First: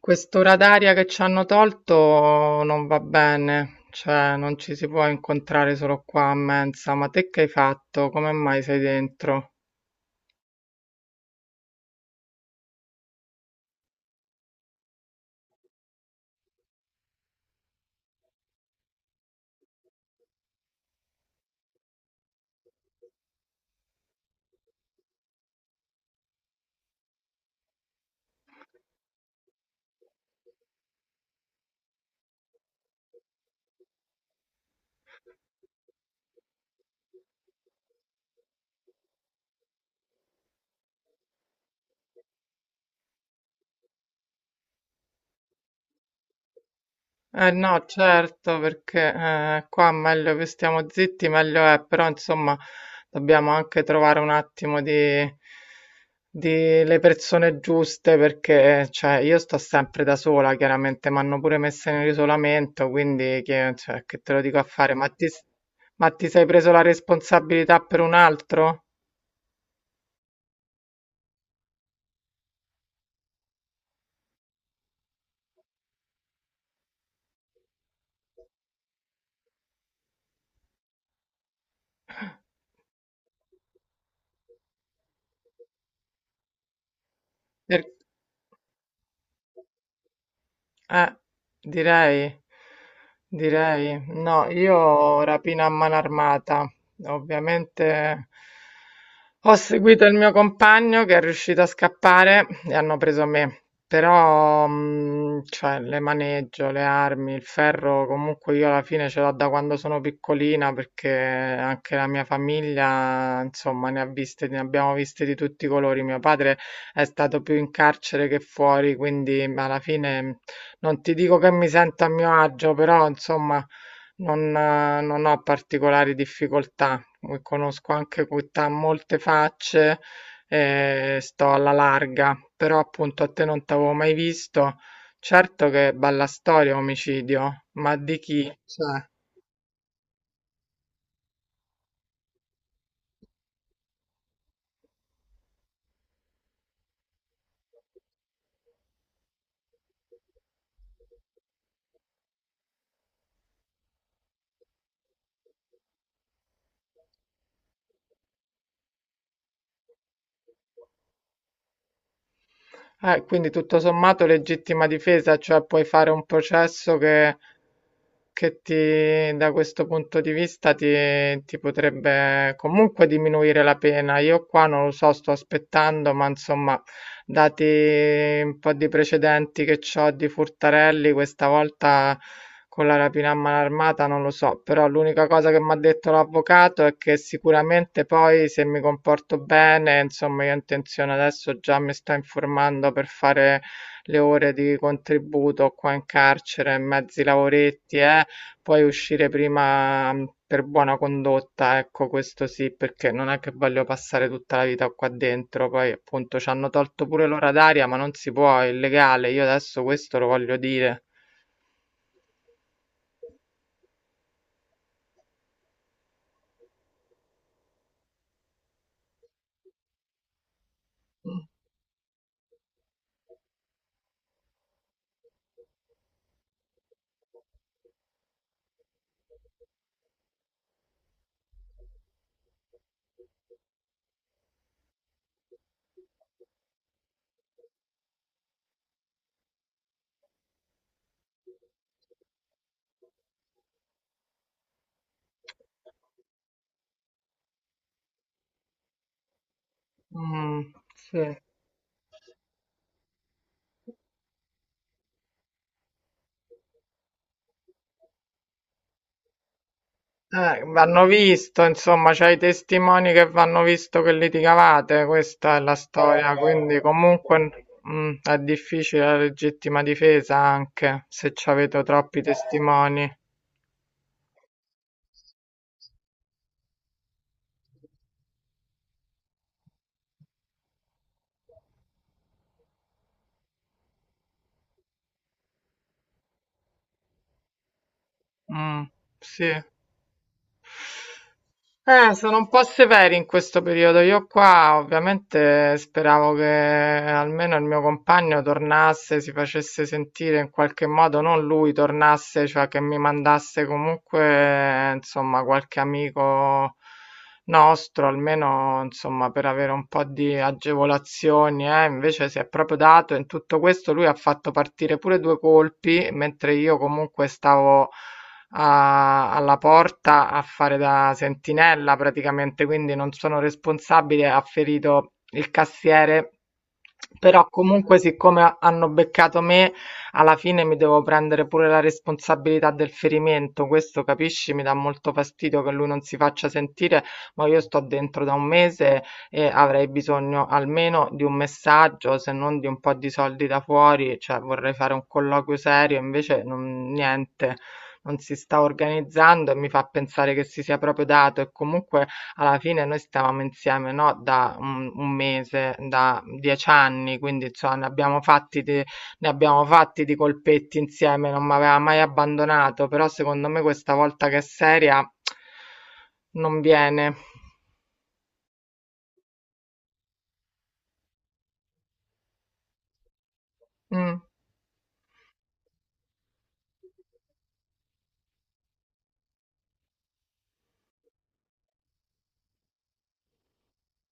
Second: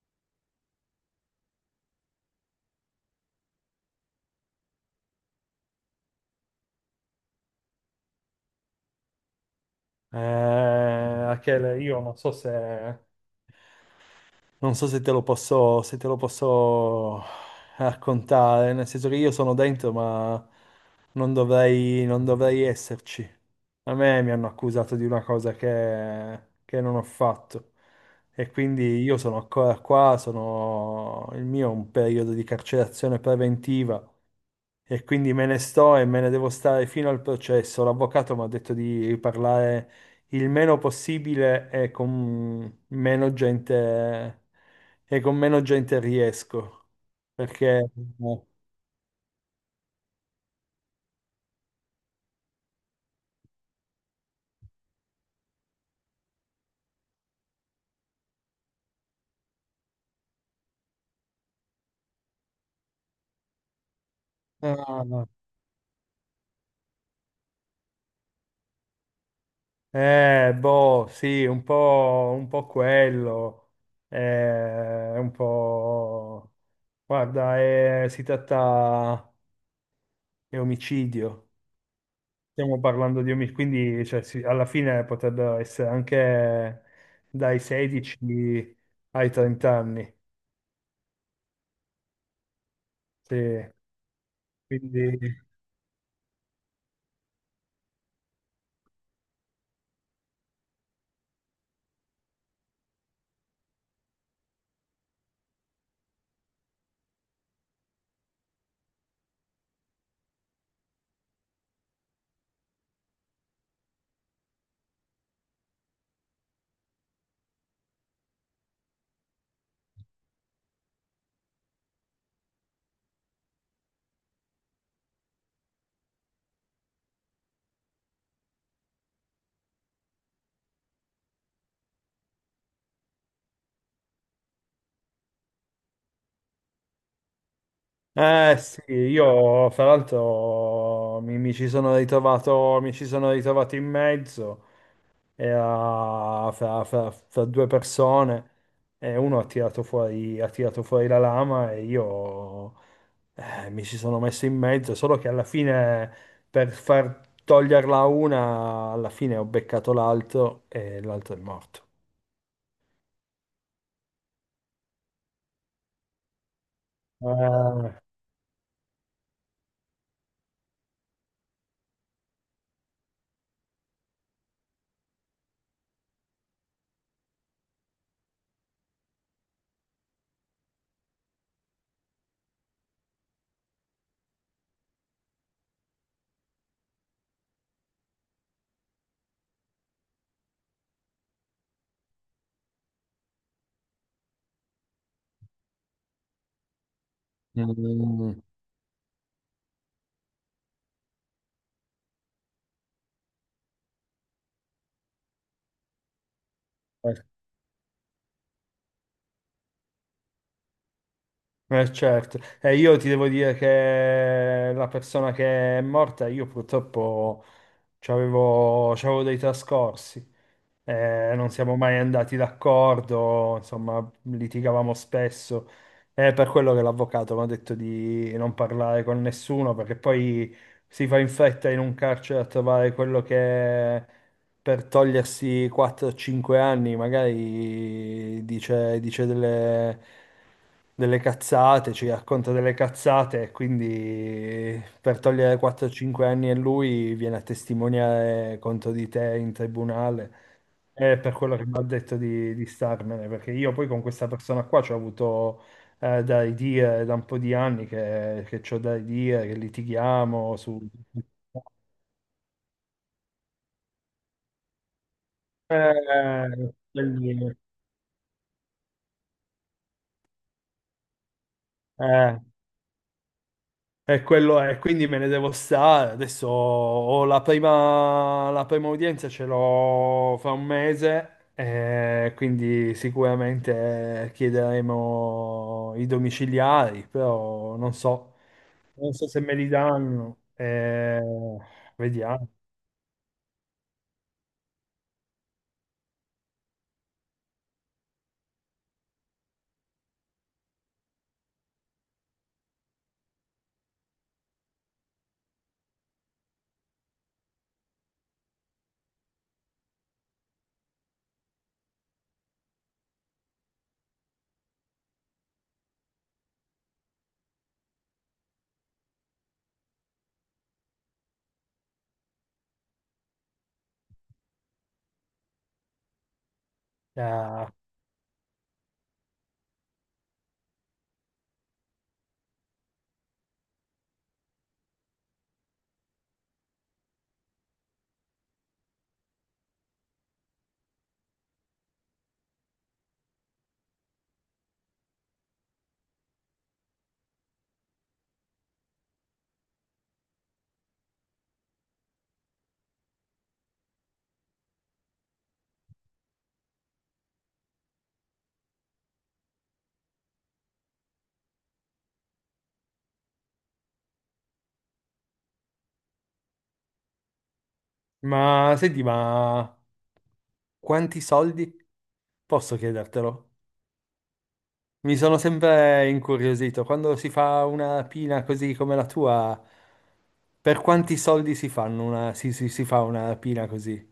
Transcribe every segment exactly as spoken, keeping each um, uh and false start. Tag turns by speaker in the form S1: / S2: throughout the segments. S1: Quest'ora d'aria che ci hanno tolto non va bene, cioè non ci si può incontrare solo qua a mensa. Ma te che hai fatto? Come mai sei dentro?
S2: Eh, Achele, io non so se, non so se te lo posso, se te lo posso raccontare, nel senso che io sono dentro, ma non dovrei, non dovrei esserci. A me mi hanno accusato di una cosa che, che non ho fatto, e quindi io sono ancora qua, sono, il mio è un periodo di carcerazione preventiva, e quindi me ne sto e me ne devo stare fino al processo. L'avvocato mi ha detto di parlare il meno possibile e con meno gente, e con meno gente riesco.
S1: Eh no,
S2: Perché... no.
S1: certo, perché eh, qua meglio che stiamo zitti, meglio è, però insomma dobbiamo anche trovare un attimo di, di le persone giuste, perché cioè, io sto sempre da sola, chiaramente, mi hanno pure messa in isolamento, quindi che, cioè, che te lo dico a fare?
S2: Ah,
S1: Ma ti,
S2: no.
S1: ma ti sei preso la responsabilità per un altro?
S2: Eh, boh, sì, un po', un po' quello. Eh, un po'... Guarda, è- si tratta... è omicidio. Stiamo parlando di omicidi, quindi cioè, sì, alla fine potrebbero essere anche dai
S1: Per-
S2: sedici ai trenta anni.
S1: Eh, direi,
S2: Sì.
S1: direi. No, io
S2: Quindi,
S1: rapina a mano armata. Ovviamente ho seguito il mio compagno che è riuscito a scappare e hanno preso me. Però, mh, cioè, le maneggio, le armi, il ferro, comunque io alla fine ce l'ho da quando sono piccolina perché anche la mia famiglia, insomma, ne ha viste, ne abbiamo viste di tutti i colori. Mio padre è stato più in carcere che fuori, quindi alla fine non ti dico che mi sento a mio agio, però insomma non, eh, non ho particolari difficoltà. Eh, Conosco anche qui ta- molte facce e sto alla larga, però appunto a te non t'avevo mai visto. Certo che bella storia omicidio, ma di chi?
S2: eh sì,
S1: Cioè.
S2: io fra l'altro mi, mi ci sono ritrovato, mi ci sono ritrovato in mezzo e a- fra, fra- fra due persone, e uno ha tirato fuori, ha tirato fuori la lama e io eh, mi ci sono messo in mezzo, solo che alla fine, per far toglierla a una, alla fine ho beccato l'altro e l'altro è morto.
S1: Eh, quindi tutto sommato legittima difesa, cioè puoi fare un processo che,
S2: Ah.
S1: che ti, da questo punto di vista ti, ti potrebbe comunque diminuire la pena. Io qua non lo so, sto aspettando, ma insomma, dati un po' di precedenti che ho di furtarelli, questa volta con la rapina a mano armata non lo so, però l'unica cosa che mi ha detto l'avvocato è che sicuramente poi se mi comporto bene, insomma, io ho intenzione adesso già mi sto informando per fare le ore di contributo qua in carcere, mezzi lavoretti, eh,
S2: Mm.
S1: poi uscire prima mh, per buona condotta, ecco, questo sì, perché non è che voglio passare tutta la vita qua dentro, poi appunto ci hanno tolto pure l'ora d'aria, ma non si può, è illegale, io adesso questo lo voglio dire.
S2: Eh, certo, e io ti devo dire che la persona che è morta, io purtroppo c'avevo c'avevo dei trascorsi. Eh, non siamo mai andati d'accordo, insomma, litigavamo spesso. È per quello che l'avvocato mi ha detto di non parlare con nessuno, perché poi si fa in fretta in un carcere a trovare quello che per togliersi quattro cinque anni, magari dice, dice delle, delle cazzate, ci racconta delle cazzate, e quindi per togliere quattro cinque anni a lui viene a testimoniare contro di te in tribunale.
S1: Mh,
S2: È
S1: sì.
S2: per quello che mi ha detto di, di starmene, perché io poi con questa persona qua ci ho avuto eh, da ridire da un po' di anni, che, che c'ho da ridire, che litighiamo
S1: Eh,
S2: su...
S1: vanno visto, insomma, c'hai i testimoni che vanno visto che litigavate, questa è la storia,
S2: Eh,
S1: quindi
S2: quindi-
S1: comunque mh, è difficile la legittima difesa anche se c'avete troppi
S2: Eh,
S1: testimoni.
S2: e quello è, quindi me ne devo stare. Adesso ho la prima, la prima udienza, ce l'ho fra un mese, eh, quindi sicuramente chiederemo i domiciliari, però non so,
S1: Mh,
S2: non so se
S1: sì.
S2: me li danno. Eh,
S1: Eh, sono un
S2: vediamo.
S1: po' severi in questo periodo. Io qua ovviamente speravo che almeno il mio compagno tornasse, si facesse sentire in qualche modo, non lui tornasse, cioè che mi mandasse comunque, insomma, qualche amico nostro, almeno, insomma, per avere un po' di agevolazioni, eh. Invece si è proprio dato in tutto questo, lui ha fatto partire pure due colpi, mentre io comunque stavo a alla porta a fare da sentinella praticamente, quindi non sono responsabile, ha ferito il cassiere. Però
S2: Eh,
S1: comunque, siccome hanno beccato me, alla fine mi devo prendere pure la responsabilità del ferimento. Questo, capisci, mi dà molto fastidio che lui non si faccia sentire, ma io sto dentro da un mese e avrei bisogno almeno di un messaggio, se non di un po' di soldi da fuori, cioè vorrei fare un colloquio serio, invece non, niente non si sta organizzando e mi fa pensare che si sia proprio dato e comunque alla fine noi stavamo insieme, no? Da un, un mese, da dieci anni, quindi insomma ne abbiamo fatti di, ne abbiamo fatti di colpetti insieme, non mi aveva mai abbandonato, però secondo me questa volta che è seria non viene.
S2: ma senti, ma quanti soldi? Posso chiedertelo?
S1: Mm.
S2: Mi sono sempre incuriosito. Quando si fa una pina così come la tua, per quanti soldi si fanno una, si, si- si fa una pina così?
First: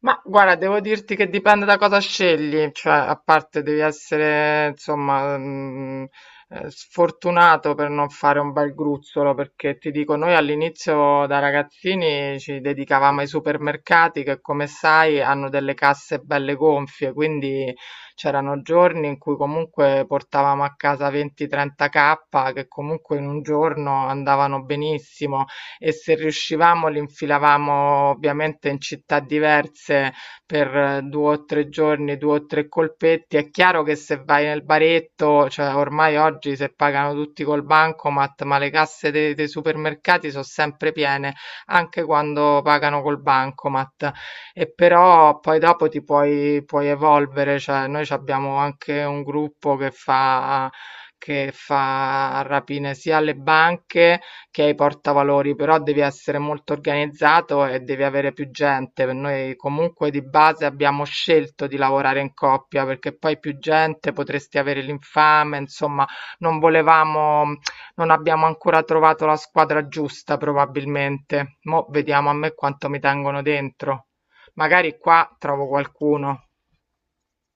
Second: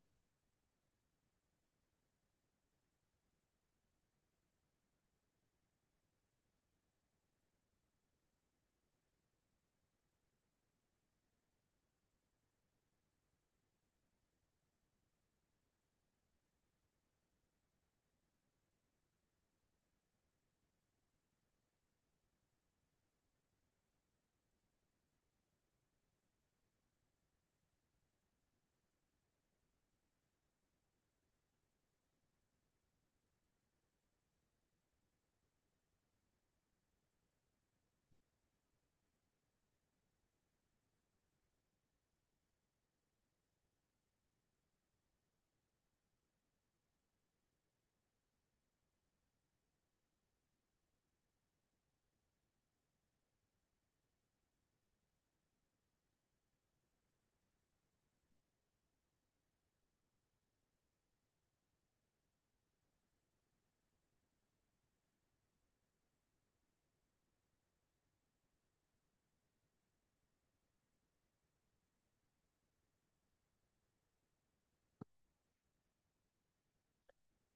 S1: Ma guarda, devo dirti che dipende da cosa scegli, cioè a parte devi essere insomma mh, eh, sfortunato per non fare un bel gruzzolo, perché ti dico, noi all'inizio da ragazzini ci dedicavamo ai supermercati che come sai hanno delle casse belle gonfie, quindi c'erano giorni in cui comunque portavamo a casa venti-trenta k che comunque in un giorno andavano benissimo e se riuscivamo li infilavamo ovviamente in città diverse per eh, due o tre giorni, due o tre colpetti. È chiaro che se vai nel baretto, cioè ormai oggi se pagano tutti col bancomat, ma le casse dei, dei supermercati sono sempre piene, anche quando pagano col bancomat. E però poi dopo ti puoi, puoi evolvere, cioè noi ci abbiamo anche un gruppo che fa che fa rapine sia alle banche che hai portavalori, però devi essere molto organizzato e devi avere più gente. Per noi comunque di base abbiamo scelto di lavorare in coppia perché poi più gente potresti avere l'infame, insomma, non volevamo, non abbiamo ancora trovato la squadra giusta probabilmente. Mo' vediamo a me quanto mi tengono dentro. Magari qua trovo qualcuno.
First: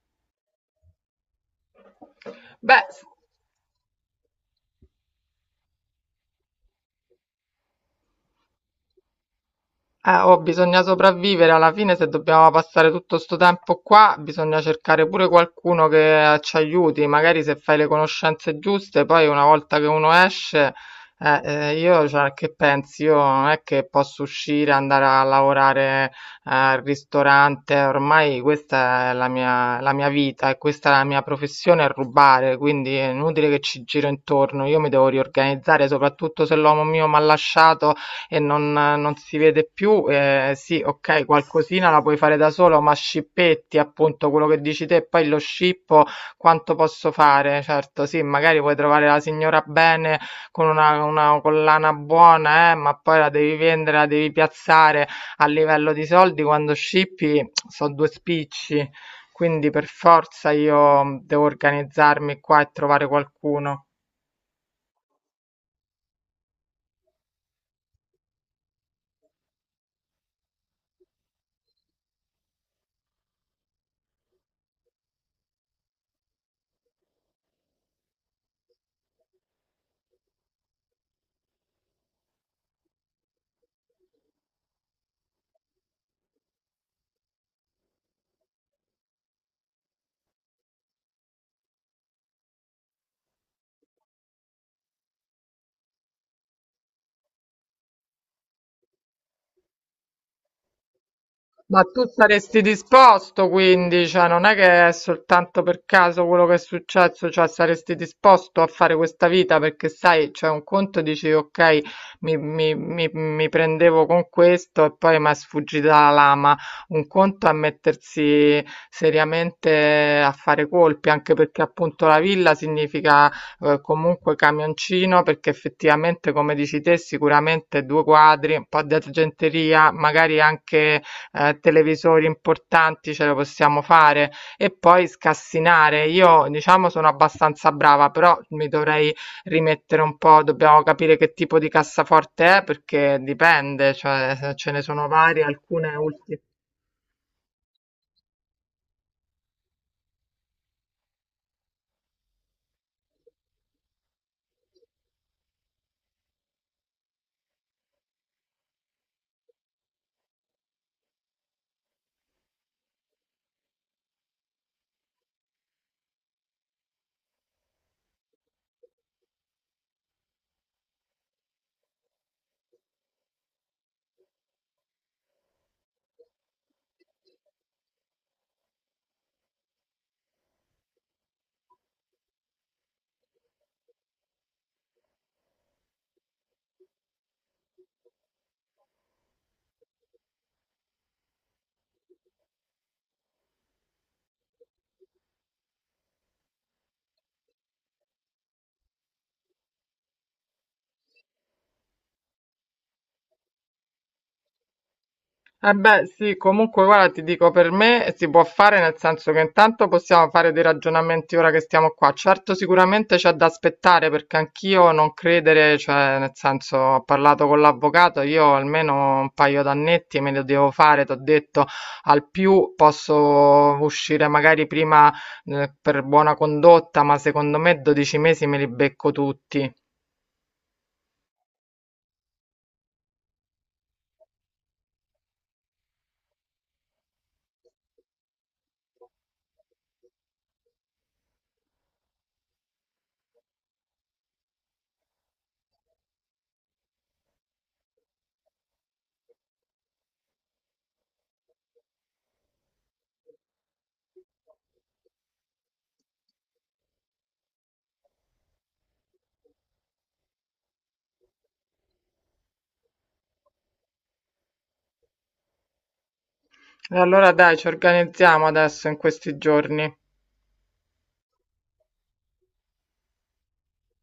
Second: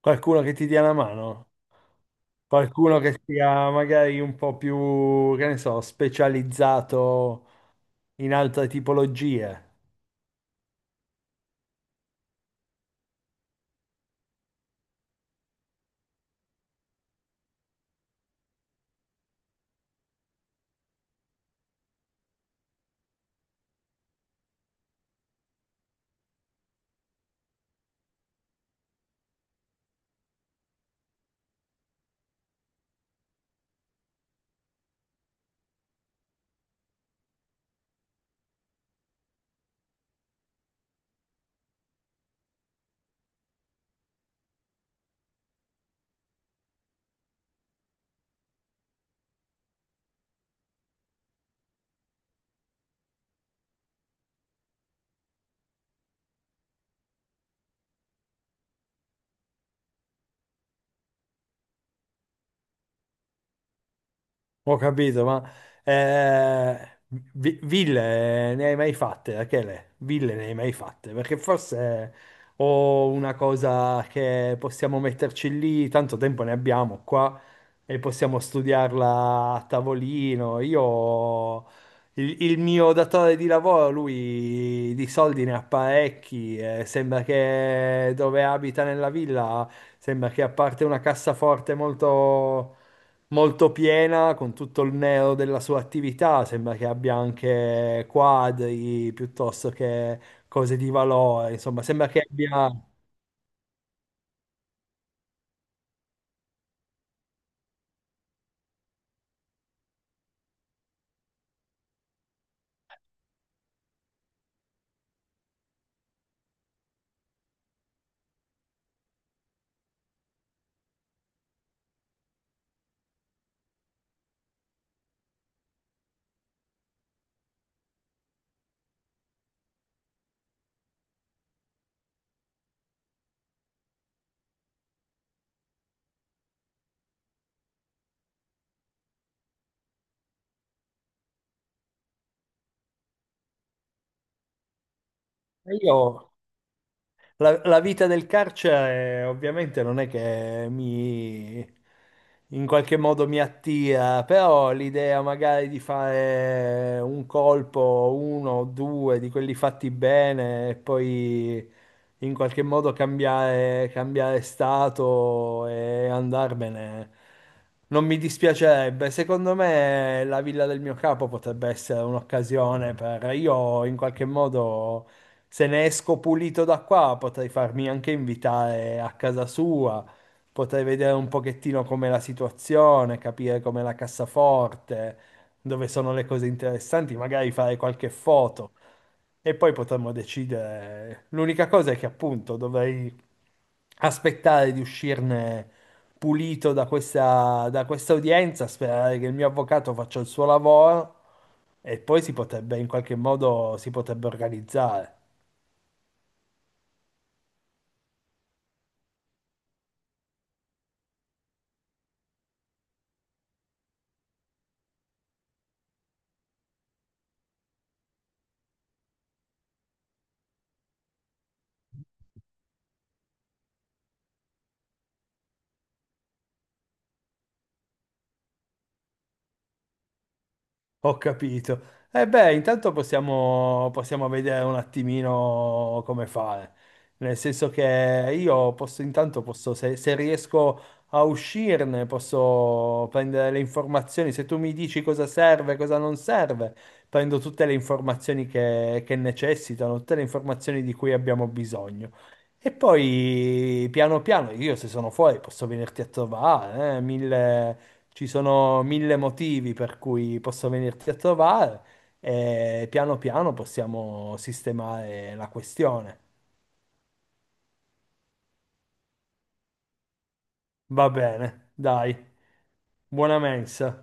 S2: Qualcuno che ti dia una mano?
S1: Beh,
S2: Qualcuno che sia magari un po' più, che ne so, specializzato in altre tipologie?
S1: Eh, oh, bisogna sopravvivere alla fine, se dobbiamo passare tutto sto tempo qua, bisogna cercare pure qualcuno che eh, ci aiuti, magari se fai le conoscenze giuste, poi una volta che uno esce, eh, eh, io, cioè, che pensi? Io non è che posso uscire, andare a lavorare eh, al ristorante, ormai questa è la mia, la mia vita e questa è la mia professione, è rubare, quindi è inutile che ci giro intorno, io mi devo riorganizzare, soprattutto se l'uomo mio mi ha lasciato e non, non si vede più. Eh, sì, ok, qualcosina la puoi fare da solo, ma scippetti, appunto, quello che dici te, e poi lo scippo, quanto posso fare? Certo, sì, magari puoi trovare la signora bene con una, una collana buona, eh, ma poi la devi vendere, la devi piazzare a livello di soldi quando scippi, sono due spicci. Quindi per forza io devo organizzarmi qua e trovare qualcuno.
S2: Ho capito, ma eh, vi- ville ne hai mai fatte, Rachele? Ville ne hai mai fatte? Perché forse ho una cosa che possiamo metterci lì, tanto tempo ne abbiamo qua e possiamo studiarla a tavolino. Io, il, il mio datore di lavoro, lui di soldi ne ha parecchi, eh, sembra che dove abita nella villa, sembra che a parte una cassaforte molto molto piena con tutto il neo della sua attività, sembra che abbia anche quadri piuttosto che cose di valore,
S1: Ma
S2: insomma,
S1: tu
S2: sembra che
S1: saresti
S2: abbia...
S1: disposto quindi, cioè non è che è soltanto per caso quello che è successo, cioè saresti disposto a fare questa vita perché sai, c'è un conto dici ok, mi, mi- mi- mi prendevo con questo e poi mi è sfuggita la lama, un conto è mettersi seriamente a fare colpi, anche perché appunto la villa significa eh, comunque camioncino perché effettivamente come dici te sicuramente due quadri, un po' di argenteria, magari anche ehm, televisori importanti ce lo possiamo fare e poi scassinare. Io diciamo sono abbastanza brava, però mi dovrei rimettere un po', dobbiamo capire che tipo di cassaforte è perché dipende, cioè ce ne sono varie, alcune
S2: Io...
S1: ultime.
S2: La, la vita del carcere eh, ovviamente non è che mi in qualche modo mi attira, però l'idea magari di fare un colpo, uno o due di quelli fatti bene e poi in qualche modo cambiare, cambiare stato e andarmene, non mi dispiacerebbe. Secondo me la villa del mio capo potrebbe essere un'occasione per io in qualche modo. Se ne esco pulito da qua, potrei farmi anche invitare a casa sua, potrei vedere un pochettino com'è la situazione, capire com'è la cassaforte, dove sono le cose interessanti, magari fare qualche foto e poi potremmo decidere. L'unica cosa è che appunto dovrei aspettare di uscirne pulito da questa, da questa udienza, sperare che il mio avvocato faccia il suo lavoro e poi si potrebbe in qualche modo si potrebbe organizzare.
S1: Eh beh, sì, comunque guarda, ti dico, per me si può fare nel senso che intanto possiamo fare dei ragionamenti ora che stiamo qua. Certo, sicuramente c'è da aspettare perché anch'io non credere, cioè nel senso ho parlato con l'avvocato, io almeno un paio d'annetti me li devo fare, ti ho detto, al più posso uscire magari prima eh, per buona condotta, ma secondo me dodici mesi me li becco tutti.
S2: Ho capito. E beh, intanto possiamo, possiamo vedere un attimino come fare. Nel senso che io posso, intanto posso, se, se riesco a uscirne, posso prendere le informazioni. Se tu mi dici cosa serve, cosa non serve, prendo tutte le informazioni che, che necessitano, tutte le informazioni di cui abbiamo bisogno. E poi, piano piano, io se sono fuori posso venirti a trovare, eh, mille ci sono mille motivi per cui posso venirti a trovare e piano piano possiamo sistemare la questione.
S1: E allora dai, ci organizziamo adesso in questi giorni.
S2: Va bene, dai, buona mensa.